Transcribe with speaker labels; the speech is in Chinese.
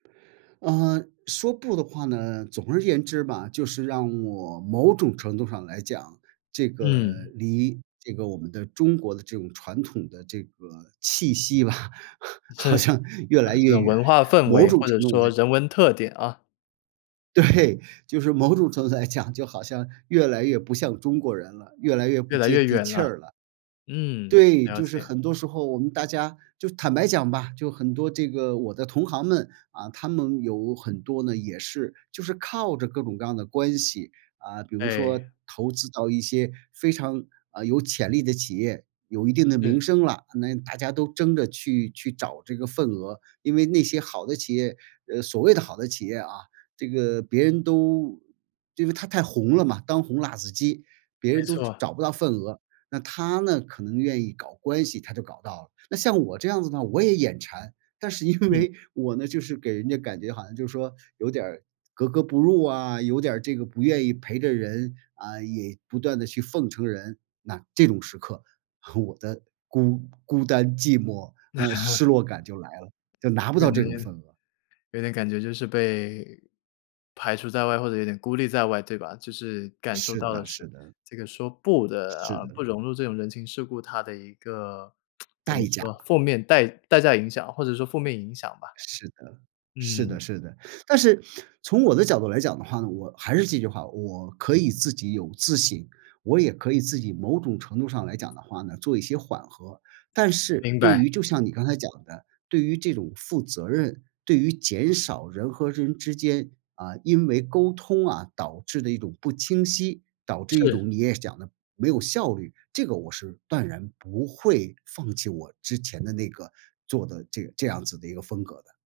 Speaker 1: 嗯，说不的话呢，总而言之吧，就是让我某种程度上来讲，这个
Speaker 2: 嗯。
Speaker 1: 离这个我们的中国的这种传统的这个气息吧，好
Speaker 2: 是。
Speaker 1: 像越来
Speaker 2: 呃，这
Speaker 1: 越
Speaker 2: 种
Speaker 1: 远，
Speaker 2: 文化氛
Speaker 1: 某
Speaker 2: 围，
Speaker 1: 种
Speaker 2: 或者
Speaker 1: 程度
Speaker 2: 说
Speaker 1: 来
Speaker 2: 人文特点啊。
Speaker 1: 对，就是某种程度来讲，就好像越来越不像中国人了，越来越
Speaker 2: 越
Speaker 1: 不
Speaker 2: 来
Speaker 1: 接
Speaker 2: 越
Speaker 1: 地
Speaker 2: 远
Speaker 1: 气
Speaker 2: 了。
Speaker 1: 儿了。
Speaker 2: 嗯，
Speaker 1: 对，
Speaker 2: 了
Speaker 1: 就是
Speaker 2: 解。
Speaker 1: 很多时候我们大家就坦白讲吧，就很多这个我的同行们，嗯，他们有很多呢，也是就是靠着各种各样的关系。嗯，比如说
Speaker 2: 哎。
Speaker 1: 投资到一些非常，呃，有潜力的企业，有一定的
Speaker 2: 是。
Speaker 1: 名声了，那大家都争着去去找这个份额。因为那些好的企业，呃，所谓的好的企业啊，这个别人都因为它太红了嘛，当红辣子鸡，别
Speaker 2: 没
Speaker 1: 人都
Speaker 2: 错。
Speaker 1: 找不到份额，那他呢，可能愿意搞关系，他就搞到了。那像我这样子呢，我也眼馋，但是因
Speaker 2: 嗯。
Speaker 1: 为我呢，就是给人家感觉好像就是说，有点儿格格不入啊，有点儿这个不愿意陪着人，嗯，也不断地去奉承人。那这种时刻，我的孤孤单寂寞，嗯，失 落感就来了，就拿不
Speaker 2: 这个
Speaker 1: 到
Speaker 2: 男
Speaker 1: 这种
Speaker 2: 人。
Speaker 1: 份额。
Speaker 2: 有点感觉就是被排除在外，或者有点孤立在外，对吧？就是感受
Speaker 1: 是
Speaker 2: 到的
Speaker 1: 的
Speaker 2: 是，
Speaker 1: 是的。
Speaker 2: 这个说不的，
Speaker 1: 是
Speaker 2: 嗯，
Speaker 1: 的。
Speaker 2: 不融入这种人情世故它的一个，怎么
Speaker 1: 代价。
Speaker 2: 说，负面代代价影响，或者说负面影响吧。
Speaker 1: 是的，是
Speaker 2: 嗯。
Speaker 1: 的是的。但是，从我的角度来讲的话呢，我还是这句话，我可以自己有自信，我也可以自己某种程度上来讲的话呢，做一些缓和。但是
Speaker 2: 明
Speaker 1: 对
Speaker 2: 白。
Speaker 1: 于就像你刚才讲的，对于这种负责任，对于减少人和人之间，嗯，因为沟通啊，导致的一种不清晰，导致一
Speaker 2: 是。
Speaker 1: 种你也讲的没有效率，这个我是断然不会放弃我之前的那个做的这这样子的一个风格的。